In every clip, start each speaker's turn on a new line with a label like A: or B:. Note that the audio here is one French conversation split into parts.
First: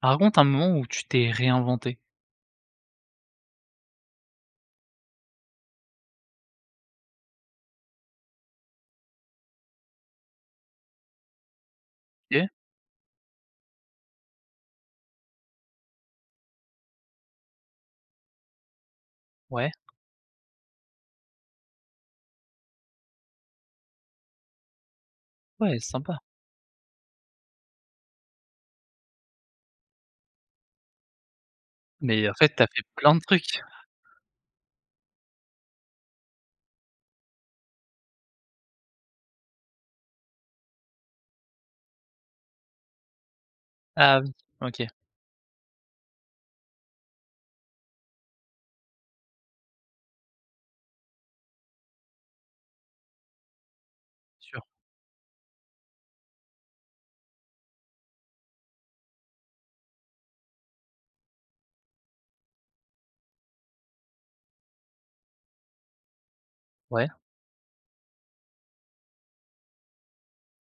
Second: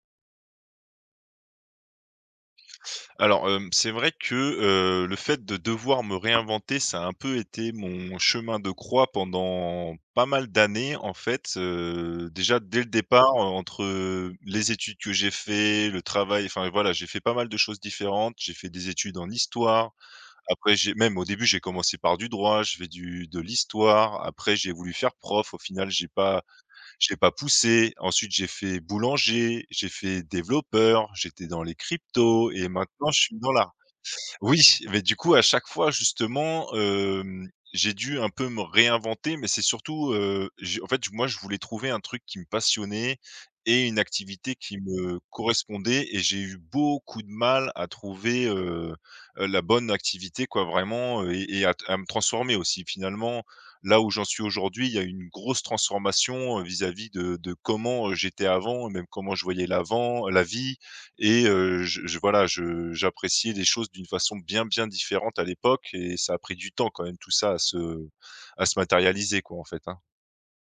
A: Raconte un moment où tu t'es réinventé.
B: Alors, c'est vrai que, le fait de devoir me réinventer, ça a un peu été mon chemin de croix pendant pas mal d'années, en fait,
A: OK,
B: déjà dès le départ, entre les études que j'ai fait, le travail, enfin voilà, j'ai fait pas mal de choses différentes. J'ai fait des études en
A: ouais,
B: histoire, après j'ai même au début, j'ai commencé par du droit, je fais du de l'histoire, après j'ai voulu faire prof, au
A: ouais,
B: final j'ai
A: sympa.
B: pas j'ai pas poussé. Ensuite, j'ai fait boulanger, j'ai fait développeur, j'étais dans les
A: Mais en
B: cryptos
A: fait, t'as
B: et
A: fait
B: maintenant
A: plein de
B: je suis dans
A: trucs.
B: la. Oui, mais du coup, à chaque fois justement, j'ai dû un peu me réinventer, mais c'est surtout, j'ai en fait, moi, je voulais trouver un truc qui me passionnait et une
A: Ah oui,
B: activité qui
A: OK,
B: me correspondait et j'ai eu beaucoup de mal à trouver, la bonne activité quoi vraiment, et à me transformer aussi. Finalement, là où j'en suis
A: sûr.
B: aujourd'hui, il y a eu une grosse transformation, vis-à-vis de comment, j'étais avant et même comment je voyais l'avant la vie et je voilà, je j'appréciais les choses d'une façon bien, bien différente à l'époque et ça a pris du temps quand
A: Ouais,
B: même tout ça à se matérialiser quoi, en fait, hein.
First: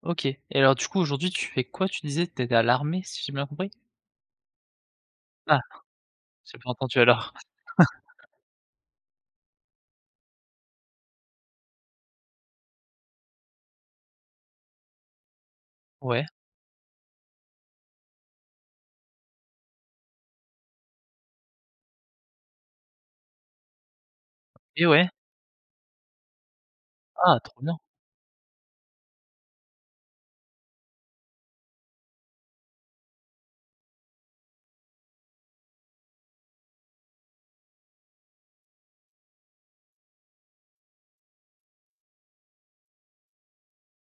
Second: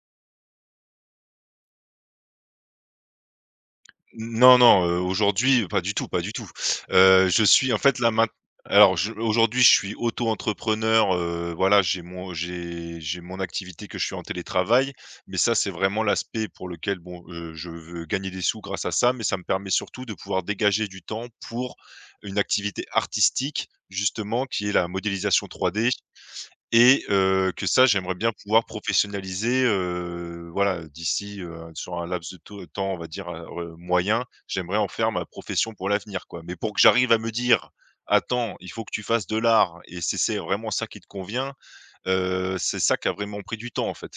A: OK. Et alors du coup, aujourd'hui, tu fais quoi? Tu disais? Tu étais à l'armée, si j'ai bien compris?
B: Non, non,
A: Ah,
B: aujourd'hui, pas du tout, pas du tout.
A: j'ai pas entendu alors.
B: Je suis en fait là main. Alors je aujourd'hui je suis auto-entrepreneur, voilà, j'ai mon activité, que je suis en télétravail, mais ça c'est vraiment
A: Ouais.
B: l'aspect pour lequel bon, je veux gagner des sous grâce à ça, mais ça me permet surtout de pouvoir dégager du temps pour une activité artistique justement, qui est
A: Et
B: la
A: ouais.
B: modélisation 3D. Et
A: Ah, trop
B: que
A: bien.
B: ça, j'aimerais bien pouvoir professionnaliser, voilà, d'ici, sur un laps de to temps, on va dire, moyen, j'aimerais en faire ma profession pour l'avenir, quoi. Mais pour que j'arrive à me dire: «Attends, il faut que tu fasses de l'art et si c'est vraiment ça qui te convient», c'est ça qui a vraiment pris du temps, en fait.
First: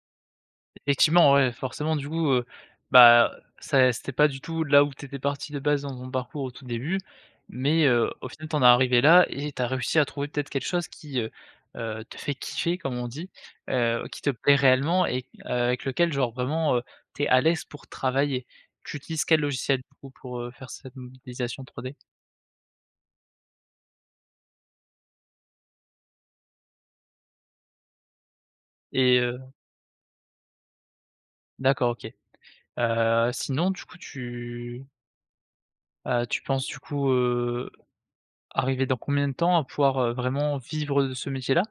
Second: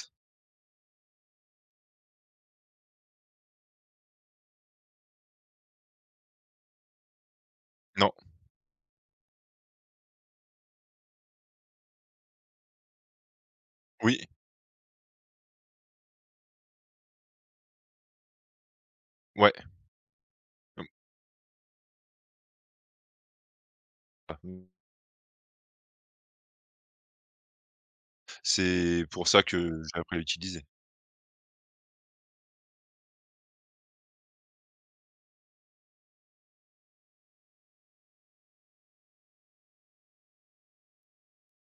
A: Effectivement, ouais, forcément, du coup, bah, ça c'était pas du tout là où tu étais parti de base dans ton parcours au tout début, mais
B: Non,
A: au final, t'en en es arrivé là et t'as réussi à trouver peut-être quelque chose qui, te fait «kiffer» comme on dit,
B: oui,
A: qui te plaît réellement et avec lequel genre vraiment, tu à l'aise pour travailler. Tu utilises quel
B: ouais.
A: logiciel du coup pour, faire
B: Mmh.
A: cette modélisation 3D?
B: Bah, c'est
A: Et
B: pour
A: heu
B: ça que j'ai appris à l'utiliser.
A: d'accord, OK. Sinon du coup tu penses du coup, arriver dans combien de temps à pouvoir, vraiment vivre de ce métier-là?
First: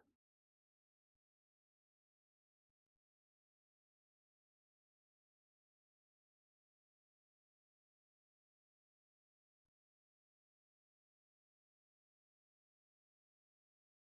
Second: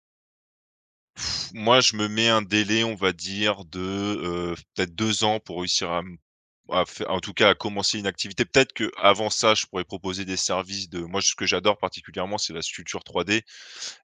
B: Moi, je me mets un délai, on va dire, de, peut-être 2 ans pour réussir à À f en tout cas, à commencer une activité. Peut-être qu'avant ça, je pourrais proposer des services de moi, ce que j'adore particulièrement, c'est la sculpture 3D,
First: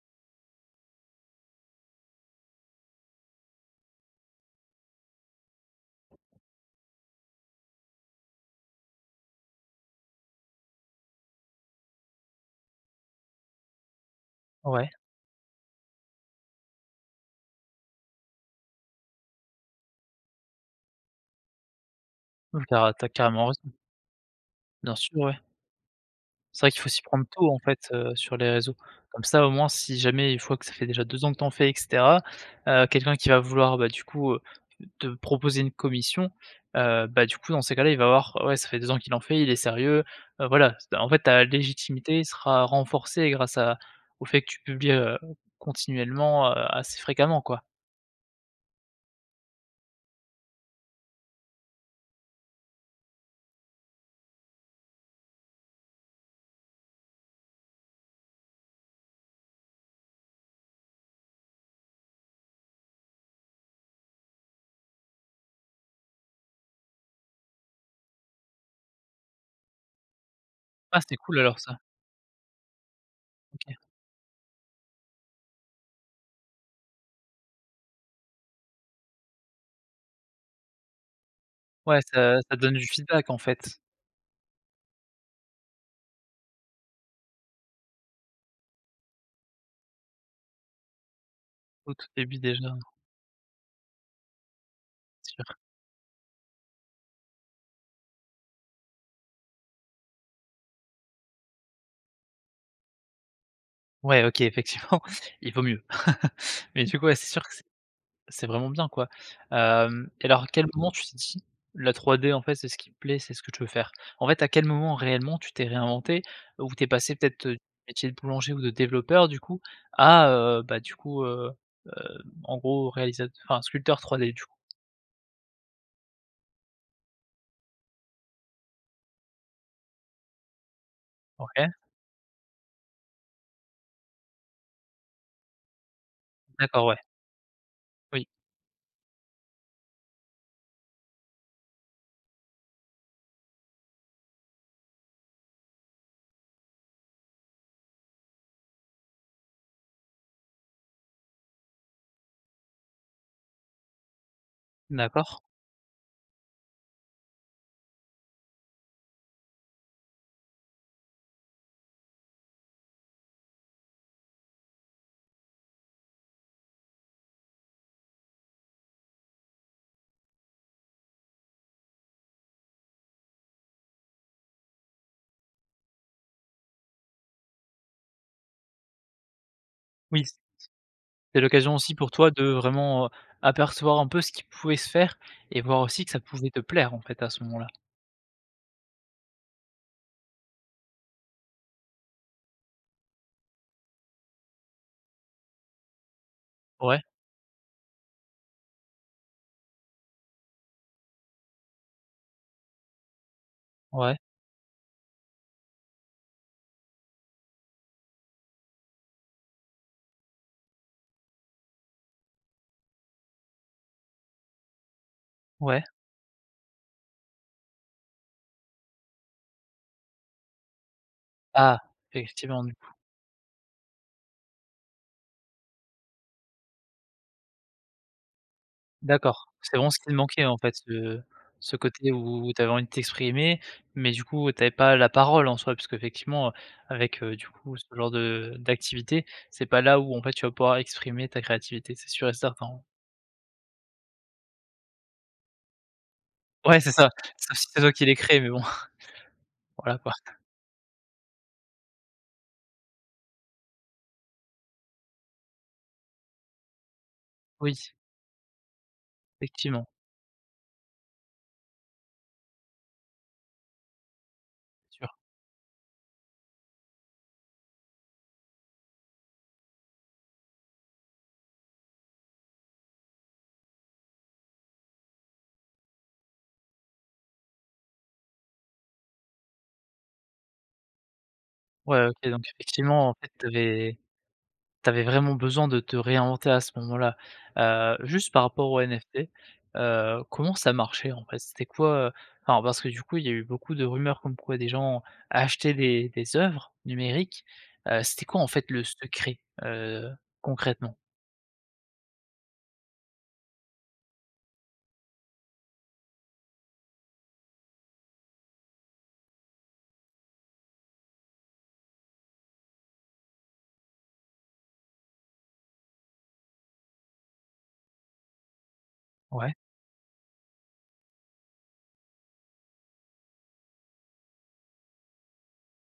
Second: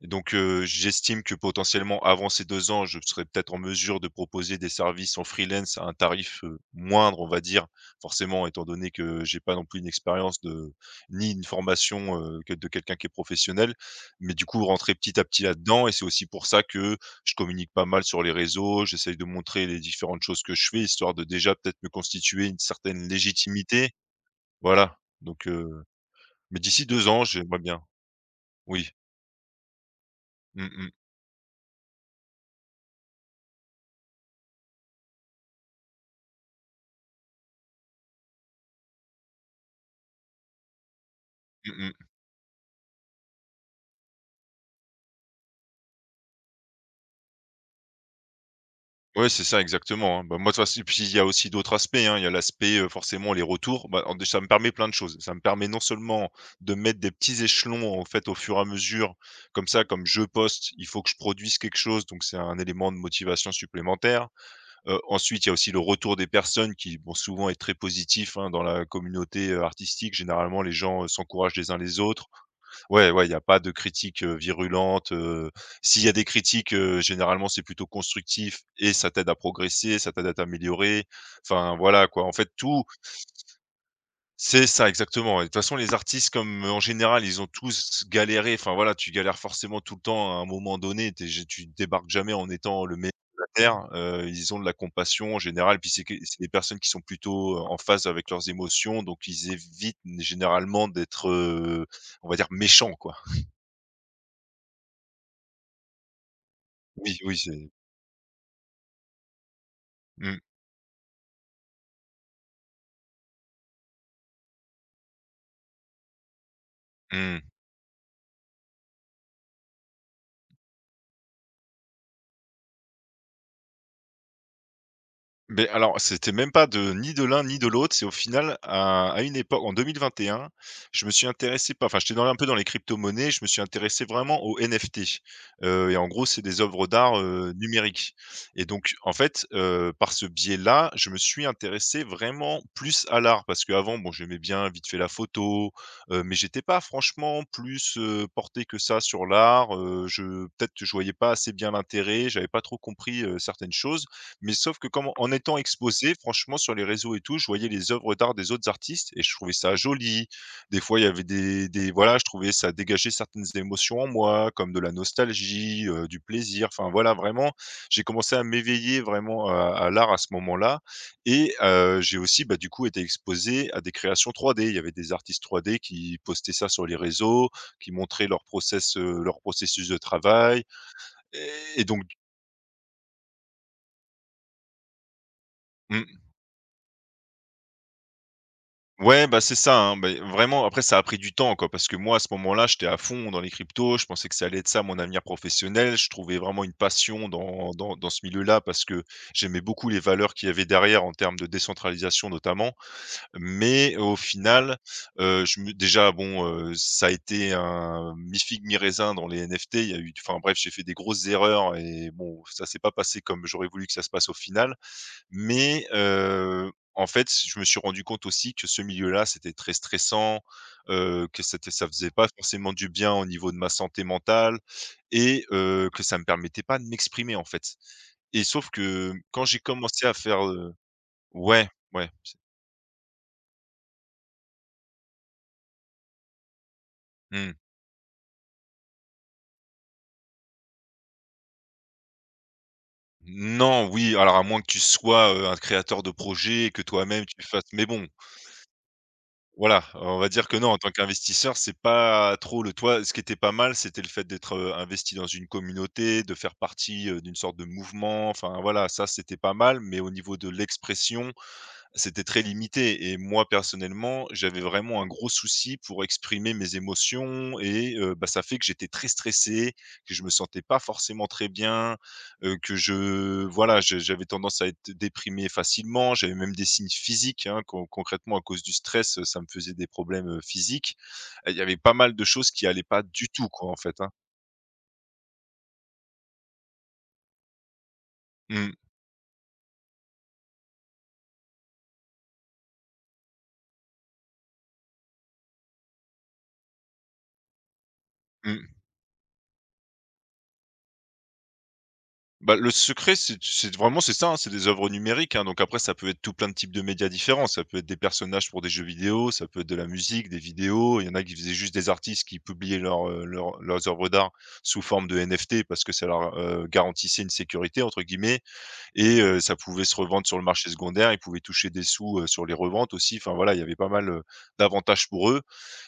B: donc, j'estime que potentiellement avant ces 2 ans, je serais peut-être en mesure de proposer des services en freelance à un tarif, moindre, on va dire. Forcément, étant donné que j'ai pas non plus une expérience de ni une formation, que de quelqu'un qui est professionnel. Mais du coup,
A: Ouais,
B: rentrer petit à petit là-dedans, et c'est aussi pour ça que je communique pas mal sur les réseaux. J'essaye de montrer les différentes choses que je fais, histoire de déjà peut-être me constituer une
A: donc t'as
B: certaine
A: as carrément raison,
B: légitimité.
A: bien
B: Voilà,
A: sûr, ouais.
B: donc, mais
A: C'est vrai qu'il
B: d'ici
A: faut s'y
B: 2 ans,
A: prendre tôt, en
B: j'aimerais bien.
A: fait, sur les réseaux.
B: Oui.
A: Comme ça, au moins, si jamais une fois que
B: Mmh
A: ça fait
B: mh.
A: déjà 2 ans que t'en fais et cetera, quelqu'un qui va vouloir, bah, du coup, te proposer une commission, bah, du coup, dans ces cas-là, il va voir, ouais, ça fait 2 ans qu'il en fait, il est sérieux, voilà. C'est en fait, ta
B: Mmh mmh.
A: légitimité sera renforcée grâce à au fait que tu publies, continuellement, assez fréquemment, quoi.
B: Ouais, c'est ça exactement, hein. Bah, moi, de toute façon, et puis il y a aussi d'autres aspects, hein. Il y a l'aspect, forcément, les retours, bah, en ça me permet plein de choses. Ça me permet, non seulement, de mettre des petits échelons, en fait, au fur et à mesure. Comme ça, comme je poste, il faut que je produise quelque chose, donc c'est un élément de motivation supplémentaire. Ensuite, il y a aussi le retour des personnes qui, bon, souvent est très positif, hein, dans la communauté, artistique. Généralement, les
A: Ah,
B: gens,
A: c'est cool
B: s'encouragent
A: alors
B: les uns
A: ça,
B: les autres. Ouais, ouais, il y a pas de
A: OK.
B: critiques, virulentes, s'il y a des critiques, généralement, c'est plutôt constructif et ça t'aide à progresser, ça t'aide à t'améliorer. Enfin,
A: Ouais,
B: voilà, quoi. En
A: ça
B: fait,
A: ça donne
B: tout
A: du feedback, en fait,
B: c'est ça, exactement, et de toute façon, les artistes, comme, en général, ils ont tous galéré. Enfin, voilà, tu galères forcément tout le temps à un moment donné. Tu es ja tu
A: au tout
B: débarques jamais
A: début
B: en
A: déjà, hein,
B: étant le meilleur de la terre. Ils ont de la
A: c'est
B: compassion, en
A: sûr.
B: général, puis c'est que c'est des personnes qui sont plutôt, en phase avec leurs émotions, donc ils évitent, généralement, d'être, on va dire, méchants, quoi.
A: Ouais, OK, effectivement, il vaut mieux. Mais du coup, ouais,
B: Oui,
A: c'est
B: oui,
A: sûr que c'est
B: c'est
A: c'est vraiment bien, quoi. Et
B: Mmh,
A: alors à quel moment tu t'es dit: «La 3D, en fait, c'est ce qui me plaît, c'est ce que je veux faire»? En fait, à quel moment réellement tu t'es réinventé? Ou t'es passé
B: mmh.
A: peut-être, du métier de boulanger ou de développeur du coup à, bah, du coup, heu, en gros réalisateur, enfin sculpteur 3D du coup?
B: Beh, alors, c'était même pas de ni de l'un ni de l'autre. C'est au final à une époque en 2021, je me suis
A: OK,
B: intéressé pas, enfin, j'étais dans un peu dans les crypto-monnaies. Je me suis intéressé vraiment aux NFT, et en gros, c'est des
A: d'accord,
B: œuvres
A: ouais.
B: d'art, numériques,
A: Oui,
B: et donc en fait, par ce biais-là, je me suis intéressé vraiment plus à l'art, parce qu'avant, bon, j'aimais bien vite fait la photo, mais j'étais pas franchement plus, porté que ça sur l'art, je peut-être que je voyais pas assez bien l'intérêt, j'avais pas trop compris, certaines choses. Mais sauf que comme, en
A: d'accord.
B: étant exposé, franchement, sur les réseaux et tout, je voyais les œuvres d'art des autres artistes et je trouvais ça joli. Des fois, il y avait des voilà, je trouvais ça dégageait certaines émotions en moi, comme de la nostalgie, du plaisir. Enfin, voilà, vraiment, j'ai commencé à m'éveiller vraiment à l'art à ce moment-là, et j'ai aussi, bah, du coup, été exposé à des créations 3D. Il y avait des artistes 3D qui postaient ça sur les réseaux, qui montraient leur processus de
A: Oui.
B: travail,
A: C'est
B: et
A: l'occasion
B: et
A: aussi
B: donc
A: pour toi de vraiment, apercevoir un peu ce qui pouvait se faire et voir aussi que ça
B: mmh.
A: pouvait te plaire, en fait, à ce moment-là.
B: Ouais, bah, c'est ça, hein, beh, vraiment, après, ça a pris du temps, quoi, parce que moi, à ce moment-là, j'étais à fond dans les cryptos, je pensais que ça allait être ça mon avenir professionnel. Je trouvais vraiment une
A: Ouais,
B: passion dans ce milieu-là, parce que j'aimais beaucoup les valeurs qu'il y avait derrière, en termes de décentralisation notamment. Mais au
A: ouais,
B: final, je me déjà bon, ça a été un mi-figue mi-raisin dans les NFT. Il y a eu Enfin bref, j'ai fait des grosses erreurs et bon, ça s'est pas passé comme j'aurais voulu que ça se passe au final.
A: ouais.
B: Mais en fait, je me suis rendu compte aussi que ce milieu-là, c'était très stressant, que c'était
A: Ah,
B: ça faisait pas
A: effectivement,
B: forcément
A: du
B: du
A: coup.
B: bien au niveau de ma santé mentale, et que ça me permettait pas de m'exprimer, en fait, et sauf que
A: D'accord.
B: quand j'ai
A: C'est vraiment ce qui
B: commencé
A: te
B: à
A: manquait,
B: faire,
A: en fait, ce
B: ouais,
A: ce
B: ouais,
A: côté où tu avais envie de t'exprimer, mais du coup, tu pas la parole en soi, puisqu'effectivement, avec, du
B: mmh.
A: coup, ce genre de d'activité, c'est pas là où, en fait, tu vas pouvoir exprimer ta créativité, c'est sûr et certain.
B: Non, oui, alors à moins que tu sois, un créateur de projet et
A: Ouais,
B: que
A: c'est ça,
B: toi-même tu
A: sauf
B: fasses,
A: si c'est
B: mais
A: toi qui
B: bon,
A: les crée, mais bon,
B: voilà,
A: voilà, quoi.
B: on va dire que non, en tant qu'investisseur, c'est pas trop le toi, ce qui était pas mal, c'était le fait d'être, investi dans une communauté, de faire partie, d'une sorte de
A: Oui,
B: mouvement, enfin voilà, ça c'était pas mal,
A: effectivement,
B: mais au niveau de l'expression, c'était très limité et moi personnellement, j'avais vraiment un
A: sûr.
B: gros souci pour exprimer mes émotions et bah, ça fait que j'étais très stressé, que je me sentais pas forcément très bien, que je voilà, je j'avais tendance à être déprimé facilement. J'avais même des signes physiques, hein, concrètement, à cause du stress, ça me faisait des problèmes, physiques. Il y avait pas
A: Ouais,
B: mal de
A: OK, donc
B: choses qui allaient pas
A: effectivement, en
B: du
A: fait, tu
B: tout quoi, en
A: avais
B: fait, hein.
A: vraiment besoin de te réinventer à ce moment-là. Juste par rapport
B: Mmh.
A: aux NFT, comment ça marchait, en fait? C'était quoi, enfin, parce que du coup, il y a eu beaucoup de rumeurs comme quoi des gens achetaient des œuvres numériques. C'était quoi, en fait,
B: Mmh.
A: le secret, heu, concrètement?
B: Bah, le secret, c'est vraiment c'est ça, hein, c'est des œuvres numériques, hein, donc après ça peut être tout plein de types de médias différents. Ça peut être des personnages pour des jeux vidéo, ça peut être de la musique, des vidéos. Il y en a qui faisaient, juste des artistes qui publiaient leurs œuvres d'art sous forme de NFT, parce que ça leur, garantissait une «sécurité» entre guillemets, et
A: Ouais.
B: ça pouvait se revendre sur le marché secondaire. Ils pouvaient toucher des sous, sur les reventes aussi. Enfin voilà, il y avait pas mal, d'avantages pour eux,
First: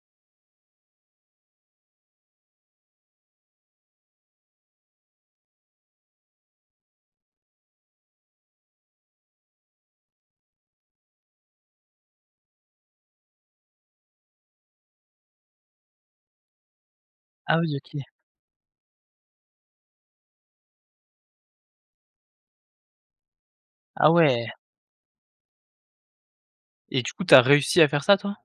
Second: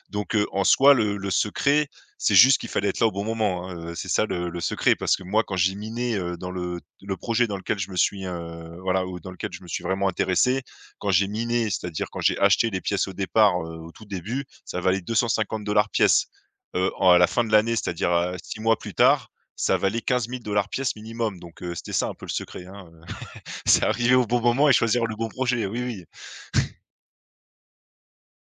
B: donc, en soi, le secret, c'est juste qu'il fallait être là au bon moment, hein, c'est ça le secret. Parce que moi, quand j'ai miné, dans le projet dans lequel je me suis, voilà, ou dans lequel je me suis vraiment intéressé, quand j'ai miné, c'est-à-dire quand j'ai acheté les pièces au départ, au tout début, ça valait 250 pièce. En à la fin de
A: Ah oui,
B: l'année,
A: OK.
B: c'est-à-dire, 6 mois plus tard, ça valait 15 000 pièce minimum. Donc, c'était ça un peu le secret, hein, c'est
A: Ah
B: arriver au bon
A: ouais
B: moment et choisir le bon projet, oui, oui.
A: et du coup, t'as réussi à faire ça, toi?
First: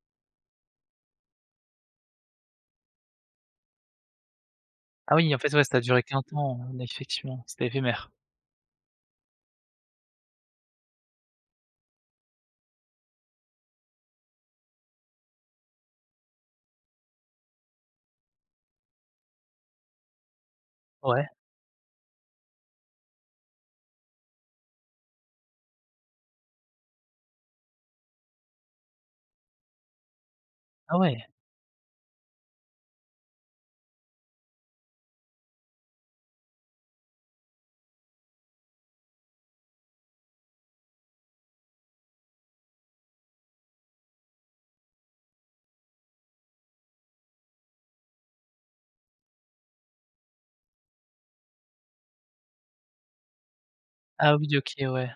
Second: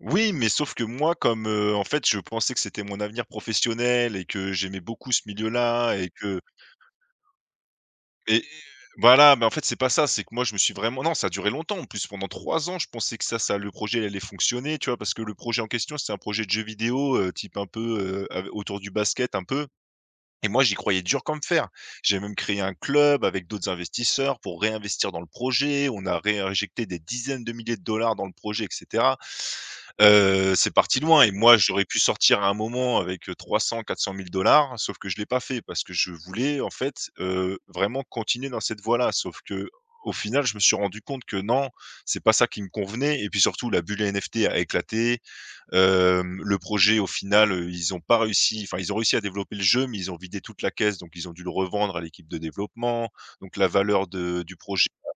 B: Oui, mais sauf que moi, en fait, je pensais que c'était mon avenir professionnel et que j'aimais beaucoup
A: Ah
B: ce
A: oui, en fait, ouais, ça a
B: milieu-là
A: duré qu'un temps, effectivement, c'était éphémère.
B: et voilà. Mais en fait, c'est pas ça, c'est que moi, je me suis vraiment non, ça a duré longtemps. En plus, pendant 3 ans, je pensais que ça le projet, il allait fonctionner, tu vois? Parce que le projet en question, c'était un projet de jeu vidéo, type un peu, av autour du basket un peu. Et moi, j'y croyais dur
A: Ouais.
B: comme fer. J'ai même créé un club avec d'autres investisseurs pour réinvestir dans le projet. On a réinjecté des dizaines de milliers de dollars dans le projet, et cetera. C'est
A: Ah
B: parti loin
A: ouais.
B: et moi, j'aurais pu sortir à un moment avec, 300-400 000, sauf que je l'ai pas fait parce que je voulais, en fait, vraiment continuer dans cette voie-là. Sauf que au final, je me suis rendu compte que non, c'est pas ça qui me convenait et puis surtout la bulle NFT a éclaté. Le projet au final, ils ont pas réussi, enfin ils ont réussi à développer le jeu, mais ils ont vidé toute la caisse, donc ils ont dû le revendre à l'équipe de développement. Donc la valeur
A: Ah
B: de du
A: oui, OK,
B: projet
A: ouais,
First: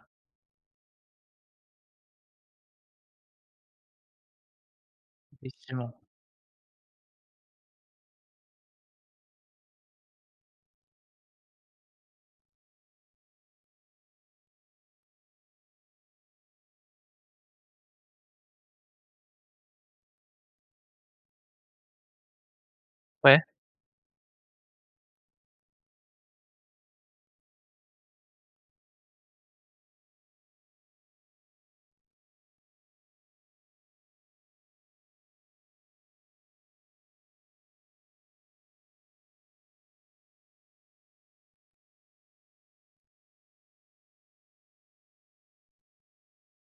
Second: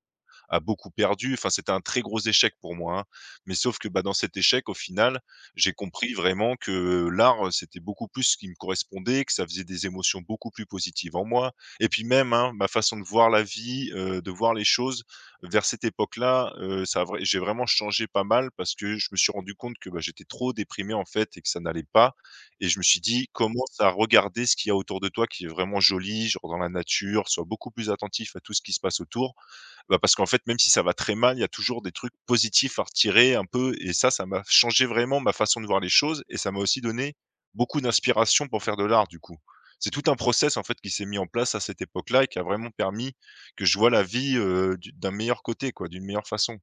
B: a beaucoup perdu. Enfin, c'était un très gros échec pour moi, hein. Mais sauf que, bah, dans cet échec, au final, j'ai
A: effectivement.
B: compris vraiment que l'art, c'était beaucoup plus ce qui me correspondait, que ça faisait des émotions beaucoup plus positives en moi, et puis même, hein, ma façon de voir la vie, de voir les choses, vers cette époque-là, ça a vrai j'ai vraiment changé pas mal parce que je me suis rendu compte que, bah, j'étais trop déprimé, en fait, et que ça n'allait pas. Et je me suis dit:
A: Ouais.
B: «Commence à regarder ce qu'il y a autour de toi qui est vraiment joli, genre dans la nature, sois beaucoup plus attentif à tout ce qui se passe autour.» Bah, parce qu'en fait, même si ça va très mal, il y a toujours des trucs positifs à retirer un peu, et ça m'a changé vraiment ma façon de voir les choses et ça m'a aussi donné beaucoup d'inspiration pour faire de l'art, du coup. C'est tout un process, en fait, qui s'est mis en place à cette époque-là et qui a vraiment permis que je vois la vie, du d'un meilleur côté, quoi, d'une meilleure façon.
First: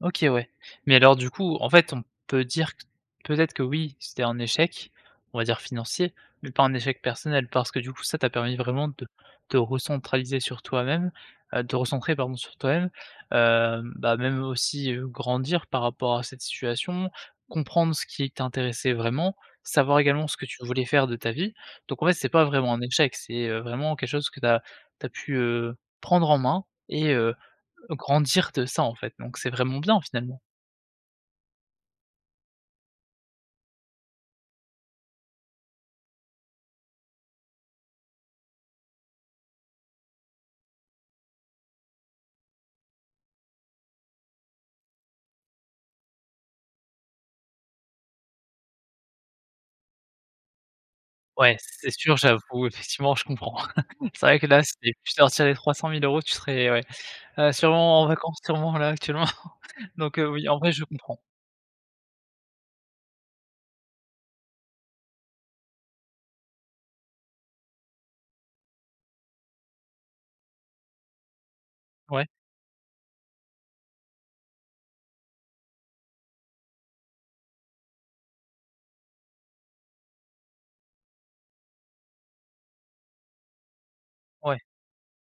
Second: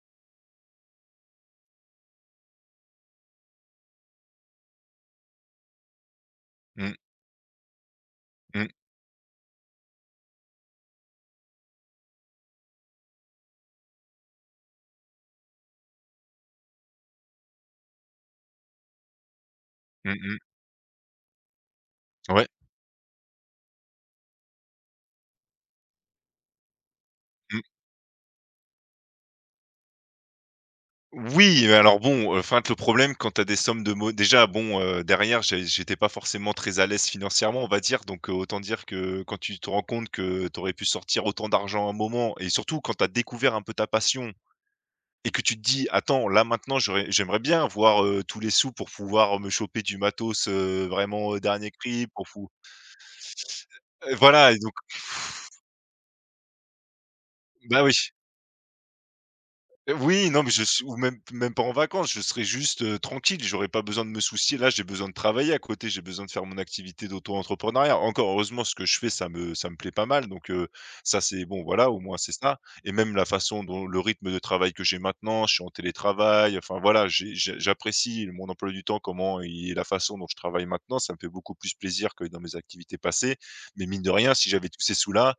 A: OK, ouais. Mais alors du coup, en fait, on peut dire q peut-être que oui, c'était un échec, on va dire financier, mais pas un
B: Mmh.
A: échec personnel parce que du coup ça t'a permis
B: Mmh.
A: vraiment de te recentraliser sur toi-même, te recentrer pardon sur toi-même, bah, même aussi, grandir par rapport à cette situation, comprendre ce qui t'intéressait vraiment, savoir
B: Mmh
A: également ce
B: mh.
A: que tu voulais faire de ta vie. Donc en fait, c'est pas
B: Ouais.
A: vraiment un échec, c'est, vraiment quelque chose que t'as pu, prendre en main et grandir de ça, en fait, donc c'est vraiment bien finalement.
B: Oui, alors bon, enfin, le problème quand tu as des sommes de mo déjà bon, derrière j'étais pas forcément très à l'aise financièrement, on va dire, donc autant dire que quand tu te rends compte que tu aurais pu sortir autant d'argent à un moment, et surtout quand tu as découvert un peu ta passion et que tu te dis: «Attends, là maintenant j'aimerais bien avoir, tous les sous pour pouvoir me choper du matos, vraiment,
A: Ouais,
B: dernier
A: c'est
B: cri
A: sûr,
B: pour pou.»
A: j'avoue, effectivement, je comprends. C'est vrai que
B: Voilà. Et
A: là,
B: donc
A: si tu sortirais les 300 000 € tu serais ouais,
B: bah, oui.
A: sûrement en vacances, sûrement là actuellement. Donc,
B: Oui, non,
A: oui,
B: mais
A: en
B: je
A: vrai,
B: s
A: je
B: ou même
A: comprends.
B: même pas en vacances, je serais juste, tranquille, j'aurais pas besoin de me soucier. Là, j'ai besoin de travailler à côté, j'ai besoin de faire mon activité d'auto-entrepreneuriat. Encore heureusement, ce que je fais, ça me plaît pas mal, donc ça, c'est bon, voilà, au moins,
A: Ouais,
B: c'est ça. Et même la façon dont le rythme de travail que j'ai maintenant, je suis en télétravail, enfin, voilà, j'apprécie mon emploi du temps, comment et la façon dont je travaille maintenant, ça me fait beaucoup plus plaisir que dans mes activités passées. Mais mine de rien, si
A: ouais,
B: j'avais tous ces sous-là,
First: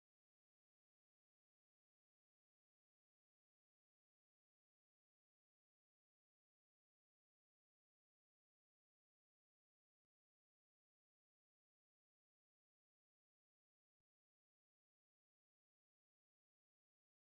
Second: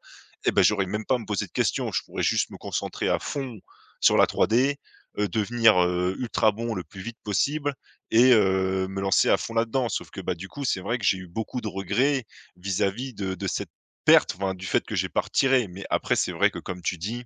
B: eh ben j'aurais même pas à me poser de questions. Je pourrais juste me concentrer à fond sur la 3D, devenir, ultra bon le plus vite possible et me lancer à fond là-dedans. Sauf que, bah, du coup, c'est vrai que j'ai eu beaucoup de regrets vis-à-vis de cette perte, enfin, du fait que j'ai pas retiré. Mais après, c'est vrai que comme tu dis,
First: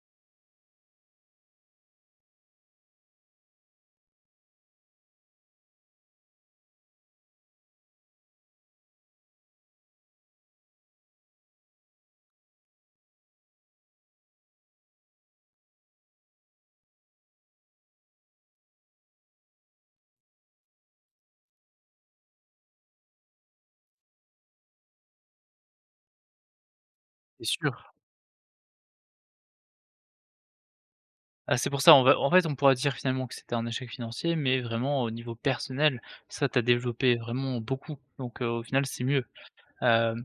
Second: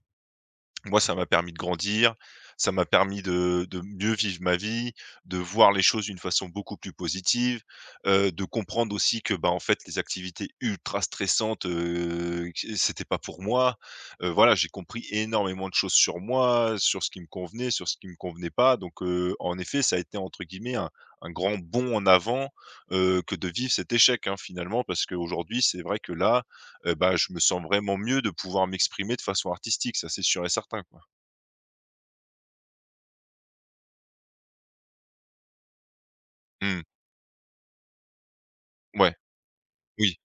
B: moi, ça m'a permis de grandir, ça m'a permis de mieux vivre ma vie, de voir les choses d'une façon beaucoup plus positive, de comprendre aussi que, bah, en fait, les activités ultra stressantes, que c'était pas pour moi. Voilà, j'ai compris énormément de choses sur moi, sur ce qui me convenait, sur ce qui me convenait pas. Donc, en effet, ça a été entre guillemets un grand bond en avant, que de vivre cet échec, hein, finalement. Parce qu'aujourd'hui, c'est vrai que là, bah, je me
A: c'est
B: sens
A: sûr.
B: vraiment mieux de pouvoir m'exprimer de façon artistique, ça c'est sûr et certain, quoi.
A: Ah, c'est pour ça, on va en fait, on pourra dire finalement que c'était un échec financier, mais vraiment au niveau personnel, ça, tu
B: Mmh.
A: développé vraiment beaucoup, donc au final, c'est
B: Ouais,
A: mieux.
B: oui,
A: Hem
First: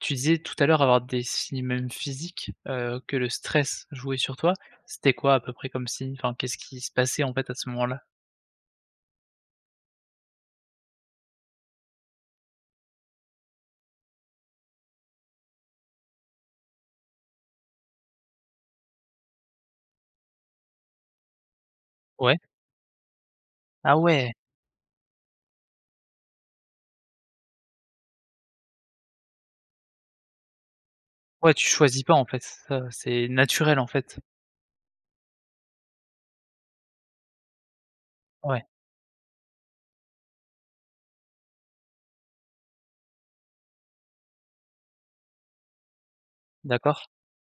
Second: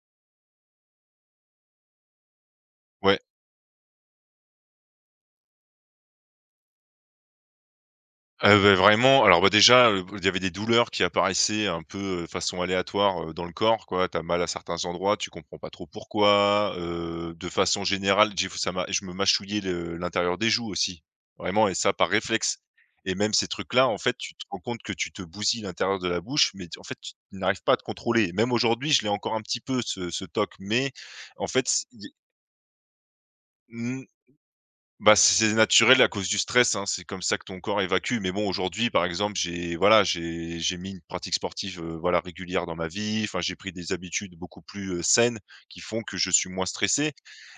A: Tu disais tout à l'heure avoir des signes même physiques, que
B: ouais.
A: le stress jouait sur toi. C'était quoi à peu près comme signe? Enfin, qu'est-ce qui se passait en fait à ce moment-là?
B: Ah beh, vraiment, alors, bah, déjà, il y avait des douleurs qui apparaissaient un peu, façon aléatoire, dans le corps, quoi. T'as mal à certains endroits, tu comprends pas trop pourquoi, de façon générale, j'ai f ça m'a je me mâchouillais le l'intérieur des joues aussi, vraiment, et ça par
A: Ouais.
B: réflexe. Et même ces trucs-là,
A: Ah
B: en fait,
A: ouais!
B: tu te rends compte que tu te bousilles l'intérieur de la bouche, mais en fait, tu n'arrives pas à te contrôler. Même aujourd'hui, je l'ai encore un petit peu ce toc, mais en
A: Ouais, tu
B: fait,
A: choisis pas en fait, c'est ça, c'est naturel en
B: Mmh,
A: fait?
B: bah, c'est naturel à cause du stress, hein. C'est comme ça que ton corps évacue. Mais bon,
A: Ouais,
B: aujourd'hui, par exemple, j'ai voilà, j'ai mis une pratique sportive, voilà, régulière dans ma vie. Enfin, j'ai pris des habitudes beaucoup plus, saines qui font que je suis moins
A: d'accord.
B: stressé.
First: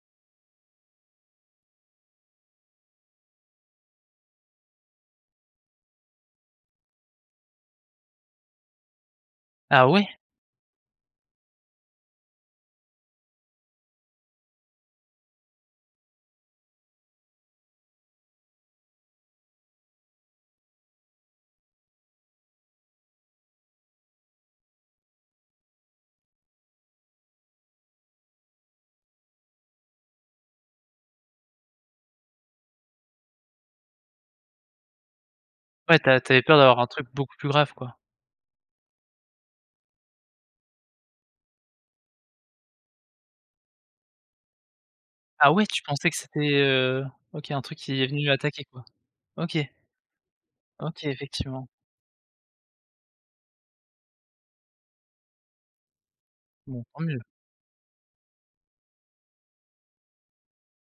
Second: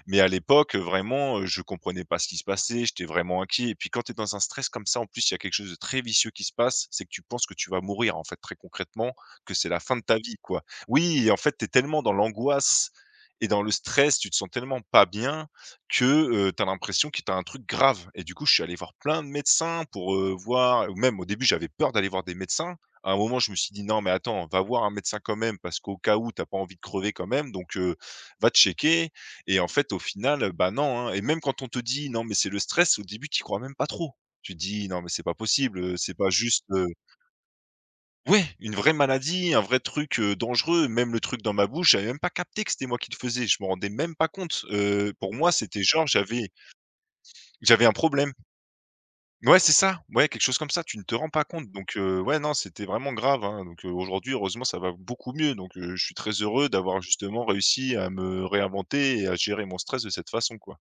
B: Mais à l'époque, vraiment, je comprenais pas ce qui se passait. J'étais vraiment inquiet. Et puis, quand tu es dans un stress comme ça, en plus, il y a quelque chose de très vicieux qui se passe. C'est que tu penses que tu vas mourir, en fait, très concrètement, que c'est la
A: Ah
B: fin de
A: ouais?
B: ta vie, quoi. Oui, et en fait, tu es tellement dans l'angoisse et dans le stress, tu te sens tellement pas bien que, tu l'impression que t'as un truc grave, et du coup, je suis allé voir plein de médecins pour, voir, ou même au début, j'avais peur d'aller voir des médecins. À un moment, je me suis dit: «Non mais attends, va voir un médecin quand même, parce qu'au cas où, t'as pas envie de crever quand même, donc va te checker.» Et en fait, au final, bah, non, hein. Et même quand on te dit: «Non mais c'est le stress», au début, tu y crois même pas trop. Tu te dis: «Non mais c'est pas possible,
A: Ouais, tu
B: c'est
A: as
B: pas
A: peur
B: juste,
A: d'avoir
B: heu»
A: un truc beaucoup plus grave quoi?
B: Ouais, une vraie maladie, un vrai truc, dangereux. Même le truc dans ma bouche, j'avais même pas capté que c'était moi qui le faisais. Je me rendais même pas compte. Pour
A: Ah
B: moi,
A: ouais, tu
B: c'était genre
A: pensais que c'était, OK, un truc
B: j'avais un
A: qui est venu
B: problème.
A: attaquer quoi? OK,
B: Ouais, c'est ça, ouais, quelque chose comme ça, tu ne
A: OK,
B: te rends pas
A: effectivement.
B: compte, donc ouais, non, c'était vraiment grave, hein, donc aujourd'hui, heureusement, ça va beaucoup mieux, donc je suis très heureux
A: Bon,
B: d'avoir
A: tant mieux.
B: justement réussi à me réinventer et à gérer mon stress de cette façon, quoi.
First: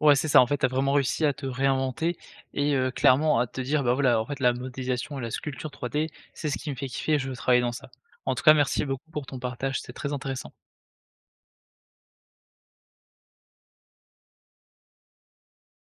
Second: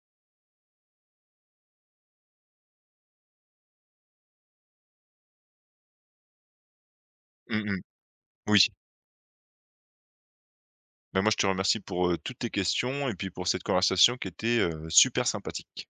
A: Ouais, c'est ça, en fait, tu as vraiment réussi à te réinventer et clairement à te dire: «Bah, voilà, en fait, la modélisation et la sculpture 3D, c'est ce qui me fait kiffer, je veux travailler
B: Mmh
A: dans
B: mh.
A: ça». En tout cas,
B: Oui.
A: merci beaucoup pour ton partage, c'était très intéressant.
B: Ben moi, je te remercie pour, toutes tes questions et puis pour cette conversation qui était, super sympathique.